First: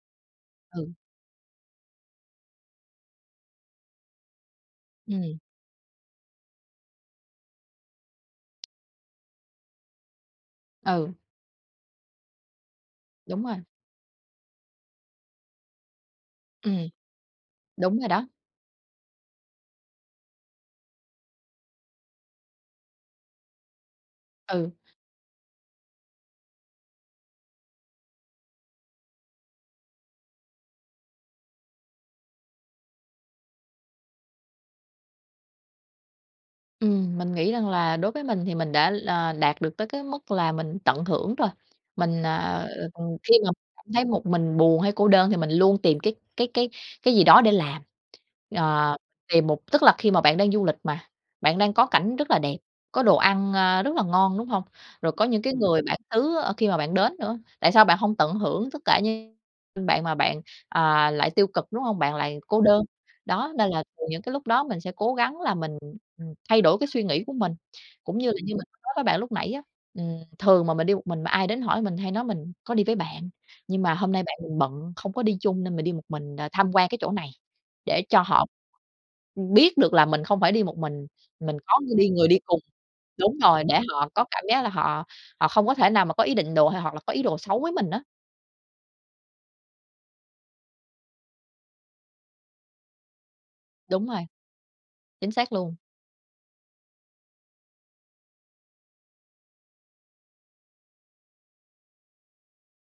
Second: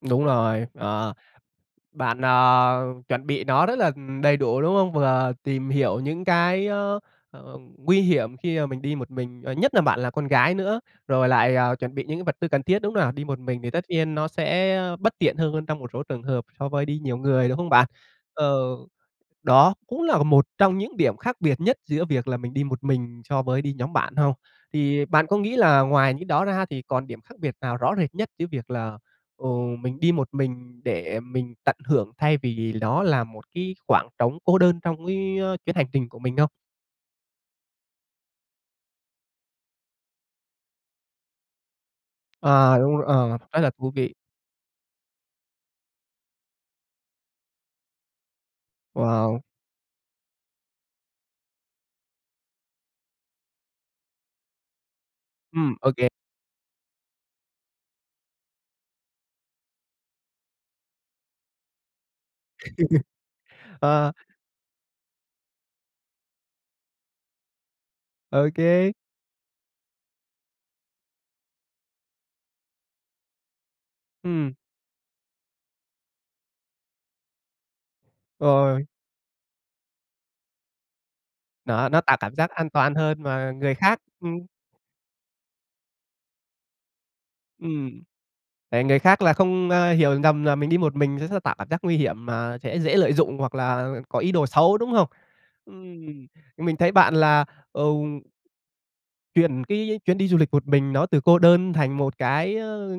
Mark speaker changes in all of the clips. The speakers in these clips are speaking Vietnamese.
Speaker 1: Đúng rồi,
Speaker 2: Ừ.
Speaker 1: ờ. Bạn, à, chuẩn bị nó rất là đầy đủ, đúng không? Vừa
Speaker 2: Ừm.
Speaker 1: tìm hiểu những cái á, ờ, ừm, nguy hiểm khi mà mình đi một mình, ờ, nhất là bạn là con gái nữa,
Speaker 2: Ừ.
Speaker 1: rồi lại, à, chuẩn bị những cái vật tư cần thiết, đúng không nào? Đi một
Speaker 2: Đúng rồi.
Speaker 1: mình thì tất nhiên nó sẽ bất tiện hơn hơn trong một số trường hợp so với
Speaker 2: Ừm.
Speaker 1: đi nhiều người, đúng không bạn?
Speaker 2: Đúng rồi đó.
Speaker 1: Ờ, đó cũng là một trong những điểm khác biệt nhất giữa việc là mình đi một mình so với đi nhóm bạn hông?
Speaker 2: Ừ.
Speaker 1: Thì bạn có nghĩ là ngoài những đó ra thì còn điểm khác biệt nào rõ rệt nhất giữa việc là, ừm, mình đi một mình để mình tận hưởng thay vì nó là một cái khoảng trống cô đơn trong cái chuyến hành trình của mình không?
Speaker 2: Ừm, mình nghĩ rằng là đối với mình thì mình đã là đạt được tới cái mức là mình tận hưởng rồi. Mình, à,
Speaker 1: À, đúng r
Speaker 2: ừm, khi
Speaker 1: ờ,
Speaker 2: mà
Speaker 1: rất là
Speaker 2: cảm
Speaker 1: thú
Speaker 2: thấy
Speaker 1: vị.
Speaker 2: một mình buồn hay cô đơn thì mình luôn tìm cái cái cái cái gì đó để làm. À,
Speaker 1: Wow.
Speaker 2: tìm một tức là khi mà bạn đang du lịch mà, bạn đang có cảnh rất là đẹp, có đồ ăn, a, rất là ngon, đúng hông? Rồi có những cái
Speaker 1: Ừm,
Speaker 2: người
Speaker 1: ô
Speaker 2: bản
Speaker 1: kê.
Speaker 2: xứ, ơ, khi mà bạn đến nữa, tại sao bạn hông tận hưởng tất cả như ưm, bạn mà bạn, à, lại tiêu cực, đúng hông? Bạn lại cô đơn. Đó, nên là, ừ,
Speaker 1: Ờ.
Speaker 2: những cái lúc đó mình sẽ cố gắng là mình, ừm, thay đổi cái suy nghĩ của mình. Cũng như là
Speaker 1: Ô
Speaker 2: như mình [unintelligible] nói
Speaker 1: kê.
Speaker 2: với bạn lúc nãy á, ừm, thường mà mình đi một mình mà ai đến hỏi mình hay nói: "Mình có đi với bạn, nhưng mà hôm nay bạn
Speaker 1: Ừm.
Speaker 2: mình bận, không có đi chung nên mình đi một mình đ tham quan cái chỗ này." để cho họ
Speaker 1: Rồi.
Speaker 2: biết được là mình không phải đi một mình, mình có
Speaker 1: Đó,
Speaker 2: ng
Speaker 1: nó
Speaker 2: đi
Speaker 1: tạo
Speaker 2: người
Speaker 1: cảm
Speaker 2: đi
Speaker 1: giác
Speaker 2: cùng,
Speaker 1: an toàn hơn
Speaker 2: đúng
Speaker 1: mà
Speaker 2: rồi,
Speaker 1: người
Speaker 2: để
Speaker 1: khác
Speaker 2: họ có
Speaker 1: ừm.
Speaker 2: cảm giác là họ họ không có thể nào mà có ý định đồ hay hoặc là có ý đồ xấu với mình á.
Speaker 1: Ừm. Để người khác là không, a, hiểu nhầm là mình đi một mình s sẽ tạo cảm giác nguy hiểm mà sẽ dễ lợi dụng hoặc là
Speaker 2: Đúng
Speaker 1: có
Speaker 2: rồi.
Speaker 1: ý đồ xấu, đúng không?
Speaker 2: Chính xác luôn.
Speaker 1: Ừm, mình thấy bạn là, ừm chuyển cái chuyến đi du lịch một mình đó từ cô đơn thành một cái, ơ,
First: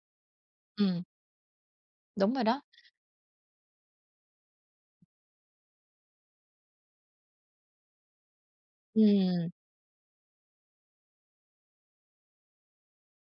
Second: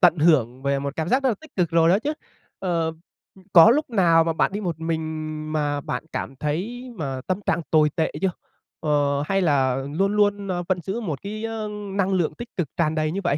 Speaker 1: tận hưởng về một
Speaker 2: Ừm.
Speaker 1: cảm giác rất là tích cực rồi đó chứ.
Speaker 2: Đúng rồi đó.
Speaker 1: Ờ, ư, có lúc nào mà bạn đi một mình mà bạn cảm thấy mà tâm trạng tồi tệ chưa? Ờ, hay
Speaker 2: Ừm.
Speaker 1: là luôn luôn, ơ, vẫn giữ một cái, ơ, năng lượng tích cực tràn đầy như vậy?